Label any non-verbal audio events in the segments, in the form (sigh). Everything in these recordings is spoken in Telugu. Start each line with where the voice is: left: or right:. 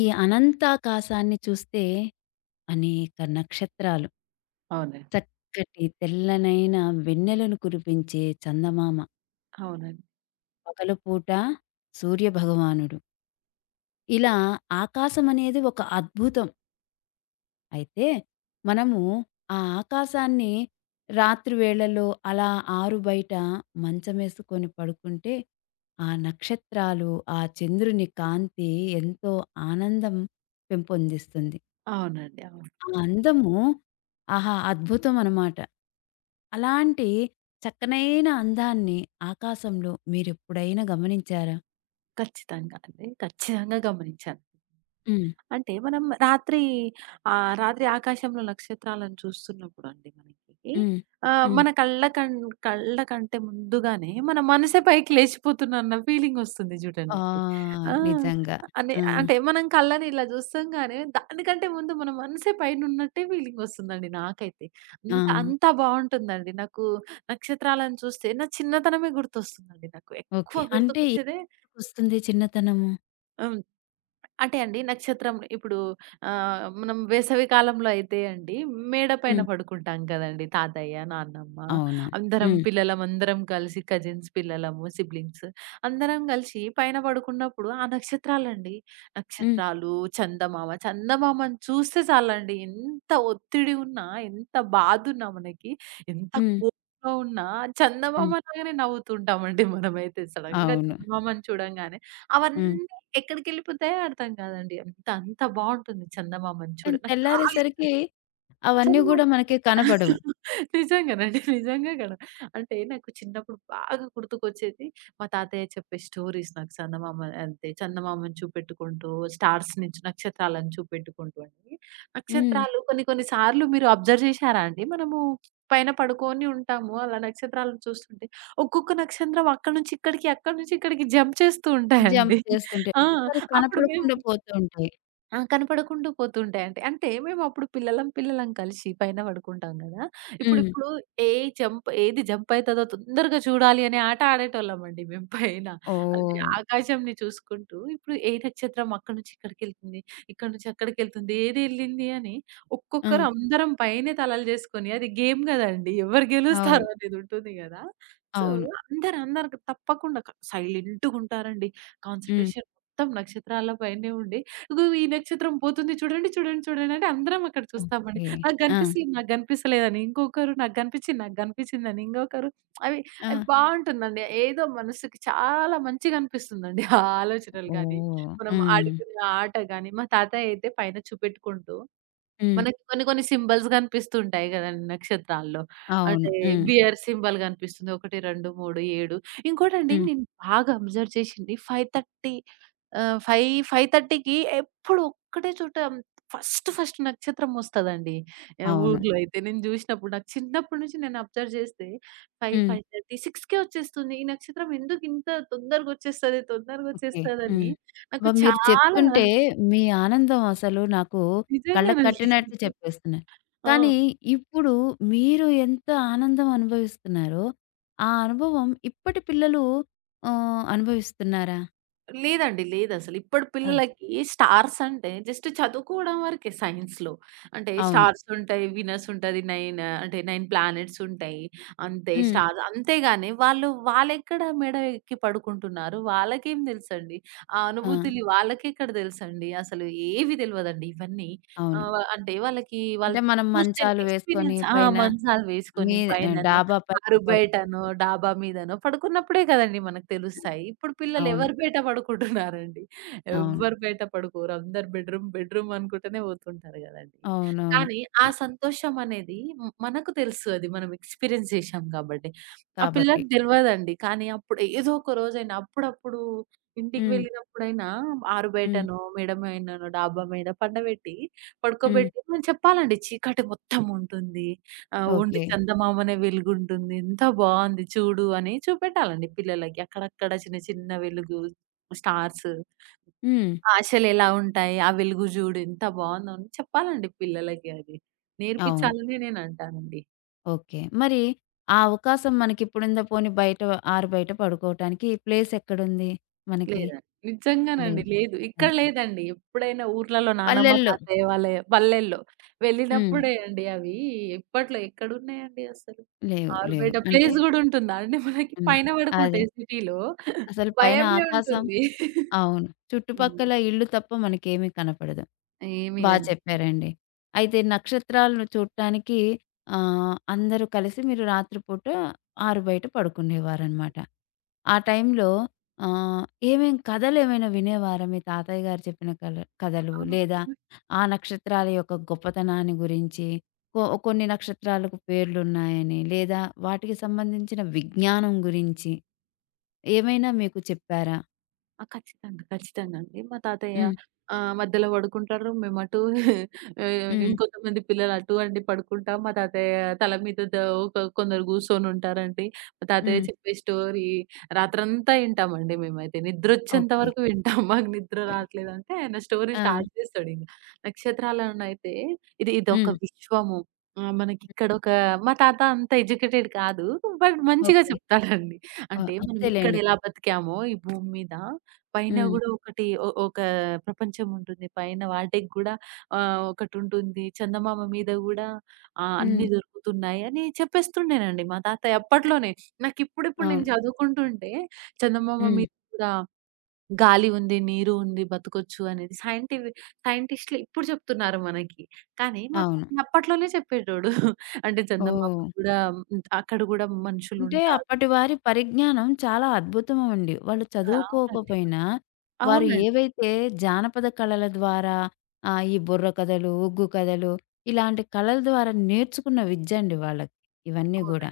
left: ఈ అనంతాకాశాన్ని చూస్తే అనేక నక్షత్రాలు,
right: అవునండి.
left: చక్కటి తెల్లనైన వెన్నెలను కురిపించే చందమామ,
right: అవునండి.
left: పగలుపూట సూర్యభగవానుడు. ఇలా ఆకాశమనేది ఒక అద్భుతం. అయితే మనము ఆ ఆకాశాన్ని రాత్రి వేళల్లో అలా ఆరు బయట మంచమేసుకొని పడుకుంటే, ఆ నక్షత్రాలు, ఆ చంద్రుని కాంతి ఎంతో ఆనందం పెంపొందిస్తుంది.
right: అవునండి. అవును.
left: ఆ అందము ఆహా! అద్భుతం అనమాట. అలాంటి చక్కనైన అందాన్ని ఆకాశంలో మీరెప్పుడైనా గమనించారా?
right: ఖచ్చితంగా అండి. ఖచ్చితంగా గమనించాను.
left: హ్మ్.
right: అంటే మనం రాత్రి రాత్రి ఆకాశంలో నక్షత్రాలను చూస్తున్నప్పుడు అండి మనకి
left: హ్మ్. హ్మ్.
right: మన కళ్ళ కన్ కళ్ళ కంటే ముందుగానే మన మనసే పైకి లేచిపోతున్నన్న ఫీలింగ్ వస్తుంది
left: ఆ!
right: చూడండండి. ఆ!
left: నిజంగా.
right: అని
left: ఆ!
right: అంటే మనం కళ్ళని ఇలా చూస్తంగానే దానికంటే ముందు మన మనసే పైనున్నట్టే ఫీలింగ్ వస్తుందండి నాకైతే.
left: ఆ!
right: అంత అంత బావుంటుందండి. నాకు నక్షత్రాలను చూస్తే నా చిన్నతనమే గుర్తొస్తుందండి నాకు.
left: ఓకే.
right: ఎక్కువ
left: అంటే ఏం
right: గుర్తుకొచ్చేదే
left: గుర్తుకొస్తుంది చిన్నతనము?
right: హ్మ్. అంటే అండి నక్షత్రం ఇప్పుడు మనం వేసవి కాలంలో అయితే అండి మేడ పైన
left: హ్మ్.
right: పడుకుంటాం కదండీ! తాతయ్య, నాన్నమ్మ
left: అవును.
right: అందరం
left: హ్మ్.
right: పిల్లలం అందరం కలిసి కజిన్స్ పిల్లలము, సిబ్లింగ్స్ అందరం కలిసి పైన పడుకున్నప్పుడు ఆ నక్షత్రాలండి.
left: హ్మ్.
right: నక్షత్రాలు, చందమామ, చందమామను చూస్తే చాలండి ఎంత ఒత్తిడి ఉన్నా, ఎంత బాధున్నా మనకి, ఎంత
left: హ్మ్.
right: కోపంలో ఉన్నా చందమామ
left: హ్మ్.
right: లాగానే నవ్వుతుంటామండి మనమైతే. సడెన్‌గా
left: అవును.
right: చందమామను చూడంగానే
left: హ్మ్.
right: అవన్నీ ఎక్కడికెళ్ళిపోతాయో అర్థం కాదండి. అంత, అంత బావుంటుంది చందమామని చూడ
left: కానీ
right: నాకు చాలా ఇష్టం.
left: తెల్లారేసరికి అవన్నీ గూడా
right: చదివుండదు.
left: మనకి కనపడవు.
right: నిజంగానండి. (laughs) నిజంగా గదా! అంటే నాకు చిన్నప్పుడు బాగా గుర్తుకొచ్చేది మా తాతయ్య చెప్పే స్టోరీస్ నాకు చందమామ అంతే చందమామను చూపెట్టుకుంటూ, స్టార్స్‌ని నక్షత్రాలను చూపెట్టుకుంటూ అండి.
left: హ్మ్.
right: నక్షత్రాలు కొన్ని కొన్ని సార్లు మీరు అబ్జర్వ్ చేశారా అండి? మనము పైన పడుకొని ఉంటాము. అలా నక్షత్రాలను చూస్తుంటే ఒక్కొక్క నక్షత్రం అక్కడి నుంచి ఇక్కడికి, అక్కడి నుంచి ఇక్కడికి జంప్ చేస్తూ
left: జంప్
right: ఉంటాయండి.
left: చేస్తుంటాయి.
right: ఆ!
left: ఒకసారి
right: అప్పుడు మేము
left: కనపడకుండా పోతూ ఉంటాయి.
right: ఆ! కనపడకుండా పోతుంటాయండి. అంటే మేమప్పుడు పిల్లలం కలిసి పైన పడుకుంటాం గదా!
left: హ్మ్.
right: ఇప్పుడిప్పుడు ఏ ఏది జంప్ అయితదో తొందరగా చూడాలి అనే ఆట ఆడేటోళ్ళమండి మేము పైన. అంటే
left: ఓహ్!
right: ఆకాశంని చూసుకుంటూ ఇప్పుడు ఏ నక్షత్రం అక్కడి నుంచి ఇక్కడికెళ్తుంది, ఇక్కడి నుంచి అక్కడికెళ్తుంది, ఏదెళ్ళింది అని
left: ఆ!
right: ఒక్కొక్కరు అందరం పైనే తలలు జేసుకొని అది గేమ్ గదండీ. ఎవరు
left: అవును.
right: గెలుస్తారో అనేదుంటుంది గదా! సో,
left: అవును.
right: అందరు అందరు తప్పకుండా సైలెంట్‌గుంటారండి.
left: హ్మ్.
right: కాన్సంట్రేషన్ మొత్తం నక్షత్రాల పైనే ఉండి ఇగో ఈ నక్షత్రం పోతుంది చూడండి, చూడండి, చూడండి అంటే అందరం అక్కడ చూస్తామండి.
left: ఓకే.
right: నాకు
left: ఆ!
right: కనిపిస్తుంది, నాకు కనిపిస్తలేదని ఇంకొకరు, నాకు కనిపించింది, నాకు కనిపించిందని ఇంకొకరు. అవి
left: ఆ!
right: అవి బావుంటుందండి. ఏదో మనసుకి చాలా మంచిగా అనిపిస్తుందండి ఆ ఆలోచనలు గానీ,
left: ఓహ్!
right: మనం
left: హ్మ్.
right: ఆడుకునే ఆ ఆట గానీ, మా తాతయ్య అయితే పైన చూపెట్టుకుంటూ
left: హ్మ్.
right: మనకి కొన్ని కొన్ని సింబల్స్ కనిపిస్తుంటాయి గదండీ నక్షత్రాల్లో.
left: అవును.
right: అంటే
left: హ్మ్.
right: బియర్ సింబల్ కనిపిస్తుంది. 1, 2, 3, 7 ఇంకోటండి
left: హ్మ్.
right: నేను బాగా అబ్జర్వ్ చేసింది 5:30 5, 5:30కి ఎప్పుడు ఒక్కటే చోట ఫస్ట్ ఫస్ట్ నక్షత్రం వస్తదండి.
left: అవును.
right: ఊర్లో అయితే నేను జూసినప్పుడు నాకు చిన్నప్పటి నుంచి నేను అబ్జర్వ్ జేస్తే 5,
left: హ్మ్.
right: 5:30, 6కే వచ్చేస్తుంది. ఈ నక్షత్రం ఎందుకు ఇంత తొందరగొచ్చేస్తది,
left: ఓకే.
right: తొందరగొచ్చేస్తదని
left: హ్మ్. అబ్బా!
right: నాకు
left: మీరు
right: చాలా
left: చెప్తుంటే మీ ఆనందం అసలు నాకు కళ్ళకి
right: నిజంగానండి.
left: కట్టినట్టు చెప్పేస్తున్నారు.
right: ఆ!
left: కానీ ఇప్పుడు మీరు ఎంత ఆనందం అనుభవిస్తున్నారో, ఆ అనుభవం ఇప్పటి పిల్లలు అనుభవిస్తున్నారా?
right: లేదండి. లేదసలు. ఇప్పటి
left: ఆ!
right: పిల్లలకి స్టార్స్ అంటే జస్ట్ చదువుకోవడం వరకే సైన్స్‌లో. అంటే
left: అవును.
right: స్టార్సుంటాయి, వినస్ ఉంటది, నైన్ అంటే 9 ప్లానెట్స్ ఉంటాయి. అంతే
left: హ్మ్.
right: స్టార్ అంతేగాని వాళ్ళెక్కడ మెడ ఎక్కి పడుకుంటున్నారు. వాళ్ళకేం తెలుసండి? ఆ
left: ఆ!
right: అనుభూతులు వాళ్ళకెక్కడ తెలుసండి? అసలు ఏవి తెలవదండి ఇవన్నీ.
left: అవును.
right: అంటే వాళ్ళకి
left: అంటే మనం
right: చూస్తే
left: మంచాలు వేసుకొని
right: ఎక్స్‌పీరియన్స్ ఆ!
left: పైన
right: మంచాలు వేసుకొని
left: మీ
right: పైననో
left: డాబా పైన
right: కారు బయటనో,
left: పడుకోవడం.
right: డాబా మీదనో పడుకున్నప్పుడే కదండీ మనకు తెలుస్తాయి. ఇప్పుడు పిల్లలు
left: అవును.
right: ఎవరి బయట పడుకుంటున్నారండి?
left: అవును.
right: ఎవ్వరు బయట పడుకోరు. అందరు బెడ్‌రూమ్ అనుకుంటూనే పోతుంటారు గదండీ.
left: అవునవును.
right: కానీ ఆ
left: క
right: సంతోషం అనేది మనకు తెలుసు అది మనం ఎక్స్‌పీరియన్స్ చేశాం కాబట్టి. ఆ
left: కాబట్టి.
right: పిల్లకి తెలవదండి. కానీ అప్పుడు ఏదో ఒక రోజైనా అప్పుడప్పుడు ఇంటికి
left: హ్మ్.
right: వెళ్ళినప్పుడైనా ఆరు
left: హ్మ్.
right: బయటనో, మేడ మీదనో, డాబా మీద పండబెట్టి,
left: హ్మ్.
right: పడుకోబెట్టి మనం చెప్పాలండి చీకటి మొత్తం ఉంటుంది. ఆ! Only
left: okay.
right: చందమామనే వెలుగుంటుంది. ఎంత బావుంది చూడు అని చూపెట్టాలండి పిల్లలకి. అక్కడక్కడ చిన్న చిన్న వెలుగు, స్టార్స్,
left: హ్మ్.
right: ఆశలెలా ఉంటాయి, ఆ వెలుగు జూడు ఎంత బావుందో అని చెప్పాలండి పిల్లలకి అది.
left: అవును.
right: నేర్పించాలని నేనంటానండి.
left: ఓకే. మరి ఆ అవకాశం మనకిప్పుడుందా? పోనీ బయట ఆరు బయట పడుకోవటానికి ప్లేసెక్కడుంది మనకి?
right: లేదండి.
left: లేదు.
right: నిజంగానండి. లేదు. ఇక్కడ
left: లేదు.
right: లేదండి. ఎప్పుడైనా ఊర్లలో నానమ్మ,
left: పల్లెల్లో
right: తాతయ్య వాళ్ళ పల్లెల్లో
left: హ్మ్.
right: వెళ్ళినప్పుడే అండి అవి. ఇప్పట్లో ఎక్కడున్నాయండి అసలు?
left: లేవు. లేవు.
right: ఆరుబయట
left: అంటే
right: ప్లేస్ గూడా ఉంటుందా అండి మనకి?
left: ఉన్నాయి.
right: పైన పడుకుంటే
left: అదే.
right: సిటీలో
left: అసలు పైన
right: భయమే
left: ఆకాశం
right: ఉంటుంది.
left: అవును.
right: హ్మ్.
left: చుట్టుపక్కల ఇల్లు తప్ప మనకేమీ కనపడదు.
right: ఏమి
left: బా
right: గని
left: చెప్పారండి. అయితే నక్షత్రాలను చూడటానికి అందరూ కలిసి మీరు రాత్రి పూట ఆరు బయట పడుకునేవారనమాట. ఆ టైంలో ఆహ్, ఏమేం కథలేమైనా వినేవారా? మీ తాతయ్య గారు చెప్పిన కథలు లేదా
right: ఆ!
left: ఆ నక్షత్రాల యొక్క గొప్పతనాన్ని గురించి కొన్ని నక్షత్రాలకు పేర్లున్నాయని లేదా వాటికి సంబంధించిన విజ్ఞానం గురించి ఏమైనా మీకు చెప్పారా?
right: ఆ! ఖచ్చితంగా. ఖచ్చితంగా అండి. మా తాతయ్య
left: హ్మ్.
right: మధ్యలో పడుకుంటారు. మేమటు (laughs)
left: హ్మ్.
right: ఇంకొంతమంది పిల్లలు అటు అండి పడుకుంటాం. మా తాతయ్య తల మీద ఒక కొందరు కూర్చొని ఉంటారండి. మా తాతయ్య
left: హ్మ్.
right: చెప్పే స్టోరీ రాత్రంతా వింటామండి మేమైతే. నిద్రొచ్చేంత
left: ఓకే.
right: వరకు వింటాం. మాకు నిద్ర
left: ఓకే.
right: రాట్లేదంటే ఆయన స్టోరీ
left: ఆ!
right: స్టార్ట్ చేస్తాడింక. నక్షత్రాలనైతే
left: హ్మ్.
right: ఇదొక విశ్వము. మనకిక్కడొక మా తాత అంత ఎడ్యుకేటెడ్ కాదు. బట్ మంచిగా
left: ఓకే.
right: చెప్తాడండి.
left: ఆ!
right: అంటే మనం ఇక్కడ
left: అంతేలెండి.
right: ఎలా బతికామో ఈ భూమి మీద పైన
left: హ్మ్.
right: గూడా ఒకటి ఒ ఒక ప్రపంచం ఉంటుంది. పైన వాటికి గూడా ఒకటుంటుంది. చందమామ మీద గూడా
left: హ్మ్.
right: అన్నీ దొరుకుతున్నాయి అని చెప్పేస్తుండేనండి మా తాతయ్య అప్పట్లోనే. నాకిప్పుడిప్పుడు నేను
left: అవును.
right: చదువుకుంటుంటే చందమామ
left: హ్మ్.
right: మీద కూడా గాలి ఉంది, నీరు ఉంది, బతకొచ్చు అనేది సైంటిస్ట్‌లు ఇప్పుడు చెప్తున్నారు మనకి. కానీ మా
left: అవును.
right: తాతయ్య అప్పట్లోనే చెప్పేటోడు. అంటే చందమామ
left: ఓహ్!
right: గూడా అక్కడ గూడా
left: అంటే
right: మనుషులుంటారు.
left: అప్పటి వారి పరిజ్ఞానం చాలా అద్భుతమండి. వాళ్ళు
right: ఆ! అవునండి.
left: చదువుకోకపోయినా, వారు
right: అవునండి.
left: ఏవైతే జానపద కళల ద్వారా ఈ బుర్ర కథలు, ఒగ్గు కథలు ఇలాంటి కళల ద్వారా నేర్చుకున్న విద్య అండి వాళ్ళకి. ఇవన్నీ
right: అవునండి.
left: గూడా.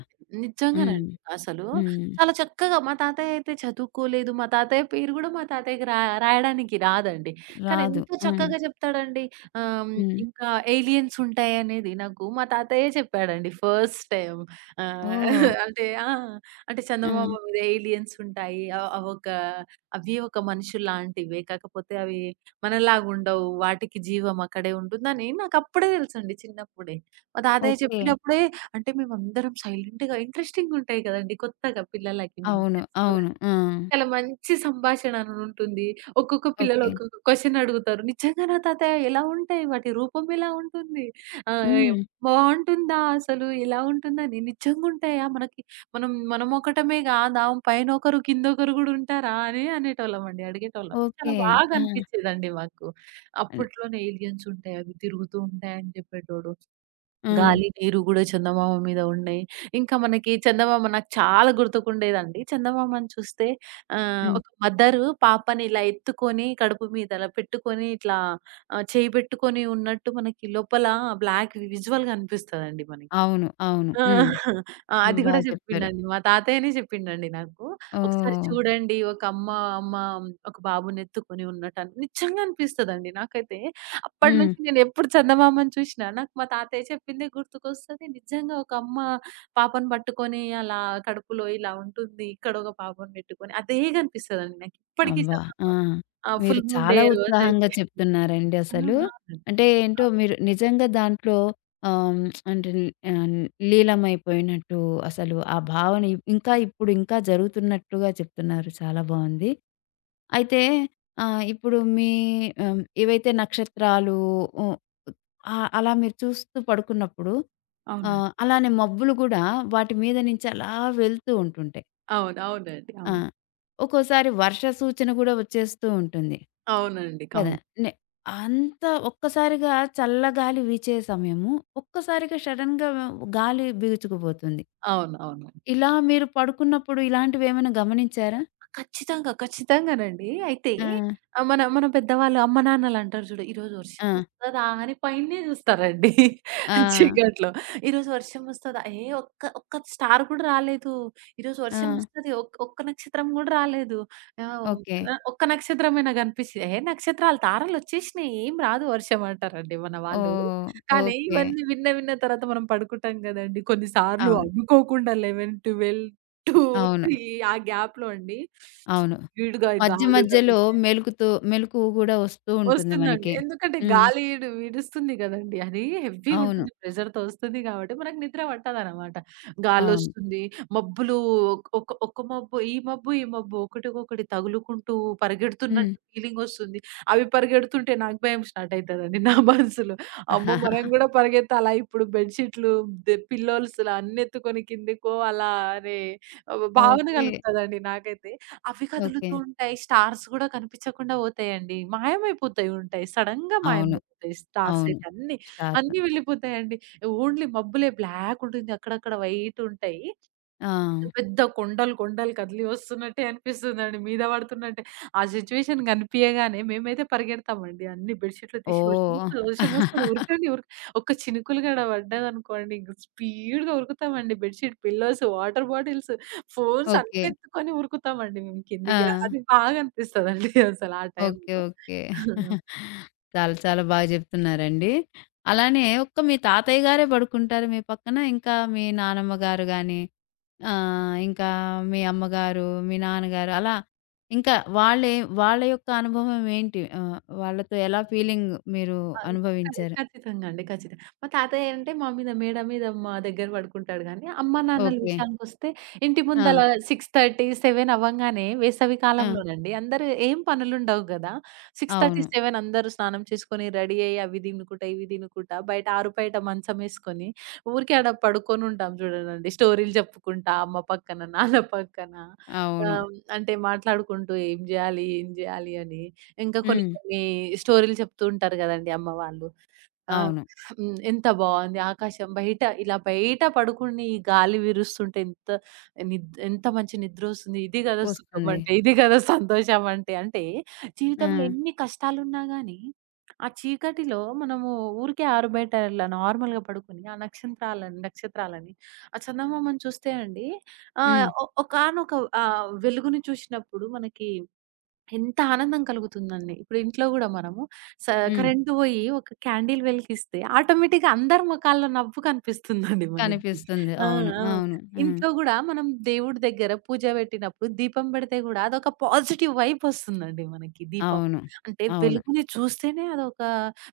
left: హ్మ్.
right: నిజంగానండి. అసలు
left: హ్మ్.
right: చాలా చక్కగా మా తాతయ్య అయితే చదువుకోలేదు. మా తాతయ్య పేరు గూడా మా తాతయ్యకి రాయడానికి రాదండి. కానీ
left: రాదు.
right: ఎంత
left: హ్మ్.
right: చక్కగా చెప్తాడండి. ఆహ్,
left: హ్మ్.
right: ఇంకా ఏలియన్స్ ఉంటాయనేది నాకు మా తాతయ్యే చెప్పాడండి ఫస్ట్ టైమ్. ఆహ్,
left: ఓహ్!
right: (laughs) అంటే ఆ! అంటే
left: ఆ!
right: చందమామ మీద ఏలియన్స్ ఉంటాయి. అవొక అవి ఒక మనుషుల్లాంటివే. కాకపోతే అవి మనలాగుండవు. వాటికి జీవం అక్కడే ఉంటుందని నాకప్పుడే తెలుసండి చిన్నప్పుడే. మా తాతయ్య
left: ఓకే.
right: చెప్పినప్పుడే అంటే మేమందరం సైలెంట్‌గా ఇంట్రెస్టింగుంటాయి గదండీ కొత్తగా పిల్లలకి మనం
left: అవును. అవును.
right: తెలుసుకోవడానికి.
left: ఆ!
right: చాలా మంచి సంభాషణ అనుంటుంది. ఒక్కొక్క పిల్లలు
left: ఓకే.
right: ఒక్కొక్క క్వెషన్ అడుగుతారు. "నిజంగానా తాతయ్య ఎలా ఉంటాయి? వాటి రూపం ఎలా ఉంటుంది? ఆహ్,
left: హ్మ్.
right: బావుంటుందా అసలు? ఎలా ఉంటుందని? నిజంగుంటాయా? మనకి మనమొకటమే గాదా? పైనొకరు, కిందొకరు గూడా ఉంటారా?" అని అనేటోళ్ళమండి. అడిగేటోళ్ళం.
left: ఓకే.
right: చాలా బాగా
left: ఆ!
right: అనిపిచ్చేదండి మాకు.
left: హ్మ్.
right: అప్పట్లోనే "ఏలియన్స్ ఉంటాయి. అవి తిరుగుతూ ఉంటాయి" అని జెప్పేటోడు.
left: ఆ!
right: గాలి, నీరు గూడా చందమామ మీద ఉన్నాయి. ఇంకా మనకి చందమామ నాకు చాలా గుర్తుకుండేదండి. చందమామను చూస్తే
left: హ్మ్.
right: ఒక మదరు పాపని ఇలా ఎత్తుకొని కడుపు మీద అలా పెట్టుకొని ఇట్లా చేయి పెట్టుకొని ఉన్నట్టు మనకి లోపల బ్లాక్ విజువల్ గనిపిస్తదండి మనకి.
left: అవును. అవును.
right: ఆ!
left: హ్మ్.
right: ఆ!
left: హ్మ్.
right: అది
left: బా
right: గూడా
left: చెప్పారు.
right: జెప్పిండండి. మా తాతయ్యనే జెప్పిండండి నాకు. "ఒకసారి
left: ఓహ్!
right: చూడండి ఒక అమ్మ, అమ్మ ఒక బాబునెత్తుకొని ఉన్నట్టు" అని నిజంగా అనిపిస్తదండి నాకైతే. అప్పటి
left: హ్మ్.
right: నుంచి నేనెప్పుడు చందమామను చూసినా నాకు మా తాతయ్య చెప్పిందే గుర్తుకొస్తది. నిజంగా ఒక అమ్మ పాపను పట్టుకొని అలా కడుపులో ఇలా ఉంటుంది. ఇక్కడ ఒక పాపను పెట్టుకొని అదే గనిపిస్తదండి నాకు ఇప్పటికి
left: అబ్బా! ఆ!
right: చందమామ. ఆ!
left: మీరు
right: ఫుల్ మూన్ డే
left: చాలా ఉత్సాహంగా
right: రోజైతే
left: చెప్తున్నారండి
right: ఆ! ఆ!
left: అసలు.
right: అవునండి.
left: అంటే ఏంటో మీరు నిజంగా దాంట్లో ఆహ్, అంటే ఆహ్, లీలమైపోయినట్టు అసలు ఆ భావన ఇంకా ఇప్పుడు ఇంకా జరుగుతున్నట్టుగా చెప్తున్నారు. చాలా బావుంది. అయితే ఇప్పుడు మీ ఏవైతే నక్షత్రాలు ఉ అలా మీరు చూస్తూ పడుకున్నప్పుడు
right: అవును.
left: అలానే మబ్బులు గూడా వాటి మీద నుంచి అలా వెళ్తూ ఉంటుంటాయి.
right: అవును. అవునండి.
left: ఆ!
right: అవును.
left: ఒక్కోసారి వర్ష సూచన కూడా వచ్చేస్తూ ఉంటుంది.
right: అవునండి.
left: కదా!
right: అవును.
left: నె అంతా ఒక్కసారిగా చల్లగాలి వీచే సమయము, ఒక్కసారిగా సడెన్‌గా గాలి బీగుచుకుపోతుంది.
right: అవును. అవును.
left: ఇలా మీరు పడుకున్నప్పుడు ఇలాంటివేమైనా గమనించారా?
right: ఖచ్చితంగా. ఖచ్చితంగానండి. అయితే
left: ఆ!
right: మన మన పెద్దవాళ్ళు అమ్మ నాన్నలంటారు చూడు, "ఈరోజు వర్షం
left: ఆ!
right: వస్తదా" అని పైనే చూస్తారండి
left: ఆ!
right: (laughs) చీకట్లో. "ఈరోజు వర్షం వస్తదా? ఒక్క ఒక్క స్టార్ కూడా రాలేదు. ఈరోజు
left: ఆ!
right: వర్షం వస్తది. ఒక్క నక్షత్రం కూడా రాలేదు. ఆహ్,
left: ఓకే.
right: ఒక్క నక్షత్రమైనా కనిపిచ్చింది." "ఏ నక్షత్రాలు తారలొచ్చేసినాయి. ఏం రాదు వర్షం" అంటారండి మన వాళ్ళు.
left: ఓహ్!
right: కానీ
left: ఓకే.
right: ఇవన్నీ విన్న విన్న తర్వాత మనం పడుకుంటాం కదండీ. కొన్ని సార్లు
left: అవును.
right: అనుకోకుండా 11, 12 2,
left: అవును.
right: 3 ఆ గ్యాప్‌లో అండి.
left: అవును.
right: స్పీడ్‌గా ఈ
left: మధ్య
right: గాలులని,
left: మధ్యలో మెలుకుతూ మెలకువ గూడా వస్తూ ఉంటుంది
right: వస్తుందండి.
left: మనకి.
right: ఎందుకంటే
left: హ్మ్.
right: గాలి ఈడుస్తుంది గదండీ! అది
left: అవును.
right: హెవీగుంటుంది. ప్రెషర్‌తో వస్తుంది గాబట్టి మనకు నిద్ర పట్టదనమాట.
left: అవును.
right: గాలొస్తుంది, మబ్బులు ఒక్ ఒక ఒక మబ్బు, ఈ మబ్బు, ఈ మబ్బు ఒకటికొకటి తగులుకుంటూ
left: హ్మ్.
right: పరిగెడుతున్నట్టు ఫీలింగొస్తుంది. అవి పరిగెడుతుంటే నాకు భయం స్టార్ట్ అయితదండి నా మనసులో. అమ్మో! మనం
left: (laughs)
right: గూడా పరిగెత్తాలా ఇప్పుడు బెడ్ షీట్లు, పిల్లోస్‌లా అన్నెత్తుకొని కిందకో అలా అనే భావన
left: ఓకే.
right: గలుగుతదండి నాకైతే. అవి
left: ఓకే.
right: కదులుతూ ఉంటాయి. స్టార్స్ గూడా కనిపించకుండా పోతాయండి. మాయమైపోతాయి ఉంటాయి. సడెన్‌గా
left: అవును.
right: మాయమైపోతాయి స్టార్స్
left: అవును.
right: అయితే అన్నీ.
left: స్టార్స్.
right: అన్నీ వెళ్ళిపోతాయండి. ఓన్లీ మబ్బులే బ్లాక్ ఉంటుంది. అక్కడక్కడ వైట్ ఉంటాయి.
left: ఆ!
right: పెద్ద పెద్ద కొండలు కొండలు కదిలి వస్తున్నట్టే అనిపిస్తుందండి. మీద పడుతున్నట్టే. ఆ సిట్యుయేషన్ కనిపియగానే మేమైతే పరిగెడతామండి. అన్ని బెడ్‌షీట్లు తీసి
left: ఓహ్!
right: వర్షమొస్తది, వర్షమొస్తది ఉరకండి ఉరక ఒక్క చినుకులు గూడ పడ్డదనుకోండి ఇంక స్పీడ్‌గా ఉరుకుతామండి. Bedsheet, pillows, water bottles, phones
left: okay.
right: అన్నీ ఎత్తుకొని ఉరుకుతామండి మేము
left: ఆ!
right: కిందికి. అది బాగా అనిపిస్తదండి (laughs) అసలు ఆ
left: ఓకే.
right: టైంలో.
left: ఓకే. చాలా చాలా బాగా చెప్తున్నారండి. అలానే ఒక్క మీ తాతయ్య గారే పడుకుంటారు మీ పక్కన? ఇంకా మీ నానమ్మ గారు గాని, ఇంకా మీ అమ్మగారు, మీ నాన్నగారు అలా ఇంకా వాళ్ళే వాళ్ళ యొక్క అనుభవం ఏంటి? వాళ్ళతో ఎలా ఫీలింగ్ మీరు
right: ఆ! ఖ
left: అనుభవించారు?
right: ఖచ్చితంగా అండి. ఖచ్చితంగా. మా తాతయ్య అంటే మా మీద మేడ మీద మా దగ్గర పడుకుంటాడు గానీ, అమ్మ నాన్నల
left: ఓకే.
right: విషయానికొస్తే ఇంటి
left: ఆ!
right: ముందల 6:30, 7 అవ్వంగానే వేసవి
left: ఆ!
right: కాలంలోనండి అందరూ ఏం పనులుండవు గదా!
left: అవును.
right: 6:30, 7 అందరూ స్నానం చేసుకొని రెడీ అయ్యి అవి తినుకుంటా, ఇవి తినుకుంటా బయట ఆరు బయట మంచమేసుకొని ఊరికే ఆడ పడుకొనుంటాం చూడండండి. స్టోరీలు చెప్పుకుంటా అమ్మ పక్కన, నాన్న పక్కన
left: అవును.
right: అంటే మాట్లాడుకుంటూ ఏం జేయాలి? ఏం జేయాలి? అని. ఇంకా కొన్ని
left: హ్మ్.
right: కొన్ని స్టోరీలు చెప్తూ ఉంటారు గదండీ అమ్మ వాళ్ళు. ఆహ్,
left: అవును.
right: ఎంత బావుంది ఆకాశం బయట ఇలా బయట పడుకుని ఈ గాలి వీరుస్తుంటే ఎంత ఎంత మంచి నిద్రొస్తుంది. ఇది గదా సుఖం
left: వస్తుంది.
right: అంటే, ఇది గదా సంతోషం అంటే. అంటే
left: ఆ!
right: జీవితంలో ఎన్ని కష్టాలున్నా గానీ, ఆ చీకటిలో మనము ఊరికే ఆరు బయట ఇలా నార్మల్‌గా పడుకొని ఆ నక్షత్రాలని, నక్షత్రాలని, ఆ చందమామను చూస్తే అండి
left: హ్మ్.
right: ఒకానొక వెలుగుని చూసినప్పుడు మనకి ఎంత ఆనందం కలుగుతుందండి. ఇప్పుడు ఇంట్లో గూడా మనము హ్మ్.
left: హ్మ్.
right: కరెంట్ బోయి ఒక క్యాండిల్ వెలిగిస్తే ఆటోమేటిక్‌గా అందరి మొఖాల్లో నవ్వు కనిపిస్తుందండి మనకి.
left: కనిపిస్తుంది.
right: ఆ!
left: అవును.
right: ఆ!
left: అవును. హ్మ్.
right: ఇంట్లో గూడా మనం దేవుడి దగ్గర పూజ పెట్టినప్పుడు దీపం పెడితే గూడా అదొక పాజిటివ్ వైబ్ వస్తుందండి మనకి దీపం.
left: అవును.
right: అంటే
left: అవును.
right: వెలుగుని చూస్తేనే అదొక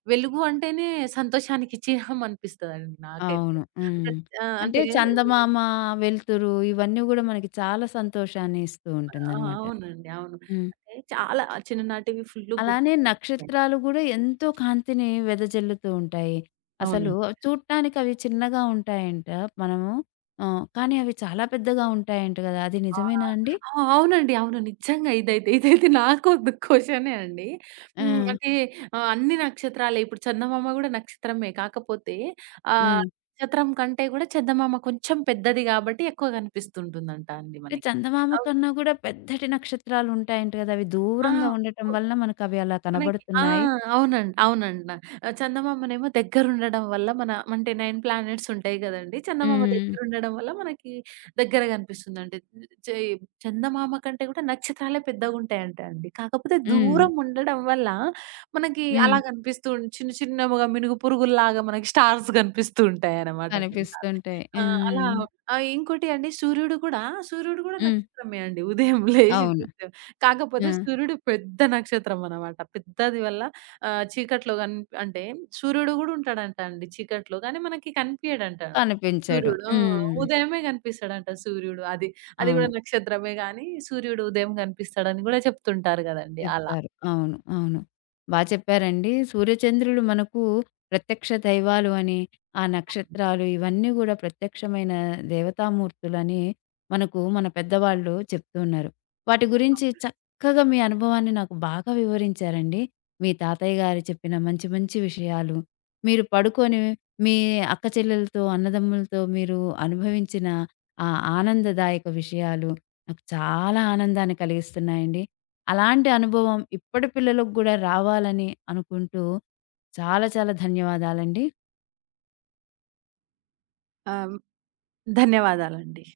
right: వెలుగు అంటేనే సంతోషానికి చిహ్నం అనిపిస్తదండి నాకైతే.
left: అవును.
right: అంటే
left: హ్మ్.
right: ఆ!
left: అంటే
right: అంటే
left: చందమామ, వెలుతురు ఇవన్నీ గూడా మనకి చాలా సంతోషాన్ని ఇస్తూ
right: ఆ!
left: ఉంటుందనమాట.
right: అవునండి. అవును.
left: హ్మ్.
right: అంటే చాలా చిన్ననాటివి ఫుల్లు
left: అలానే
right: గుర్తొస్తున్నాయి.
left: నక్షత్రాలు గూడా ఎంతో కాంతిని వెదజల్లుతూ ఉంటాయి. అసలు
right: అవునండి.
left: చూడటానికి అవి చిన్నగా ఉంటాయంట మనము కానీ అవి చాలా పెద్దగా ఉంటాయంట గదా! అది
right: ఆ!
left: నిజమేనా అండి?
right: ఆ! అవునండి. అవును. నిజంగా ఇదైతే నాకు ఒక క్వెషనే అండి.
left: ఆ!
right: హ్మ్. అంటే అన్ని నక్షత్రాలే ఇప్పుడు చందమామ గూడా నక్షత్రమే. కాకపోతే
left: ఆ!
right: నక్షత్రం కంటే గూడా చందమామ కొంచెం పెద్దది గాబట్టి ఎక్కువ గనిపిస్తుంటుందంట అండి
left: అంటే
right: మనకి.
left: చందమామ
right: అవు
left: కన్నా గూడా పెద్దటి నక్షత్రాలుంటాయంట గదా! అవి దూరంగా
right: ఆ!
left: ఉండటం వలన మనకవి అలా
right: మనకి ఆ!
left: కనబడుతున్నాయి.
right: అవునండి. అవునండి. చందమామనేమో దగ్గరుండడం వల్ల మన అంటే 9 ప్లానెట్స్ ఉంటాయి గదండీ! చందమామ
left: హ్మ్.
right: దగ్గరుండడం వల్ల మనకి దగ్గర గనిపిస్తుందండి. చే చందమామ కంటే గూడా నక్షత్రాలే పెద్దగుంటాయంట అండి. కాకపోతే
left: హ్మ్.
right: దూరం ఉండడం వల్ల మనకి
left: హ్మ్.
right: అలా గనిపిస్తూ చిన్న చిన్నగా మినుగు పురుగుల్లాగా మనకి స్టార్స్ గనిపిస్తూ ఉంటాయన్నమాట కొన్నిసార్లు.
left: కనిపిస్తుంటాయి.
right: ఆ! అలా
left: హ్మ్.
right: ఇంకోటి అండి సూర్యుడు గూడా సూర్యుడు గూడా
left: హ్మ్.
right: నక్షత్రమే అండి. ఉదయం లేచి
left: అవును.
right: చూస్తే
left: ఆ!
right: కాకపోతే సూర్యుడు పెద్ద నక్షత్రం అన్నమాట. పెద్దది వల్ల చీకట్లో గన్ అంటే సూర్యుడు గూడా ఉంటాడంట అండి చీకట్లో. కానీ మనకి కనిపియడంట.
left: కనిపించడు.
right: సూర్యుడు. ఆ!
left: హ్మ్.
right: ఉదయమే గనిపిస్తాడంట సూర్యుడు. అది. అది
left: అవును.
right: గూడా నక్షత్రమే గానీ సూర్యుడు ఉదయం గనిపిస్తాడని గూడా చెప్తుంటారు గదండీ! అలా.
left: చెప్తారు. అవును. అవును. బా చెప్పారండి. సూర్యచంద్రులు మనకు ప్రత్యక్ష దైవాలు అని, ఆ నక్షత్రాలు ఇవన్నీ గూడా ప్రత్యక్షమైన దేవతామూర్తులని మనకు మన పెద్దవాళ్ళు చెప్తున్నారు. వాటి గురించి చక్కగా మీ అనుభవాన్ని నాకు బాగా వివరించారండి. మీ తాతయ్య గారు చెప్పిన మంచి మంచి విషయాలు, మీరు పడుకొని మీ అక్క చెల్లెలతో, అన్నదమ్ములతో మీరు అనుభవించిన ఆ ఆనందదాయక విషయాలు నాకు చాలా ఆనందాన్ని కలిగిస్తున్నాయండి. అలాంటి అనుభవం ఇప్పటి పిల్లలకు గూడా రావాలని అనుకుంటూ చాలా చాలా ధన్యవాదాలండి.
right: ఆ! ధన్యవాదాలండి.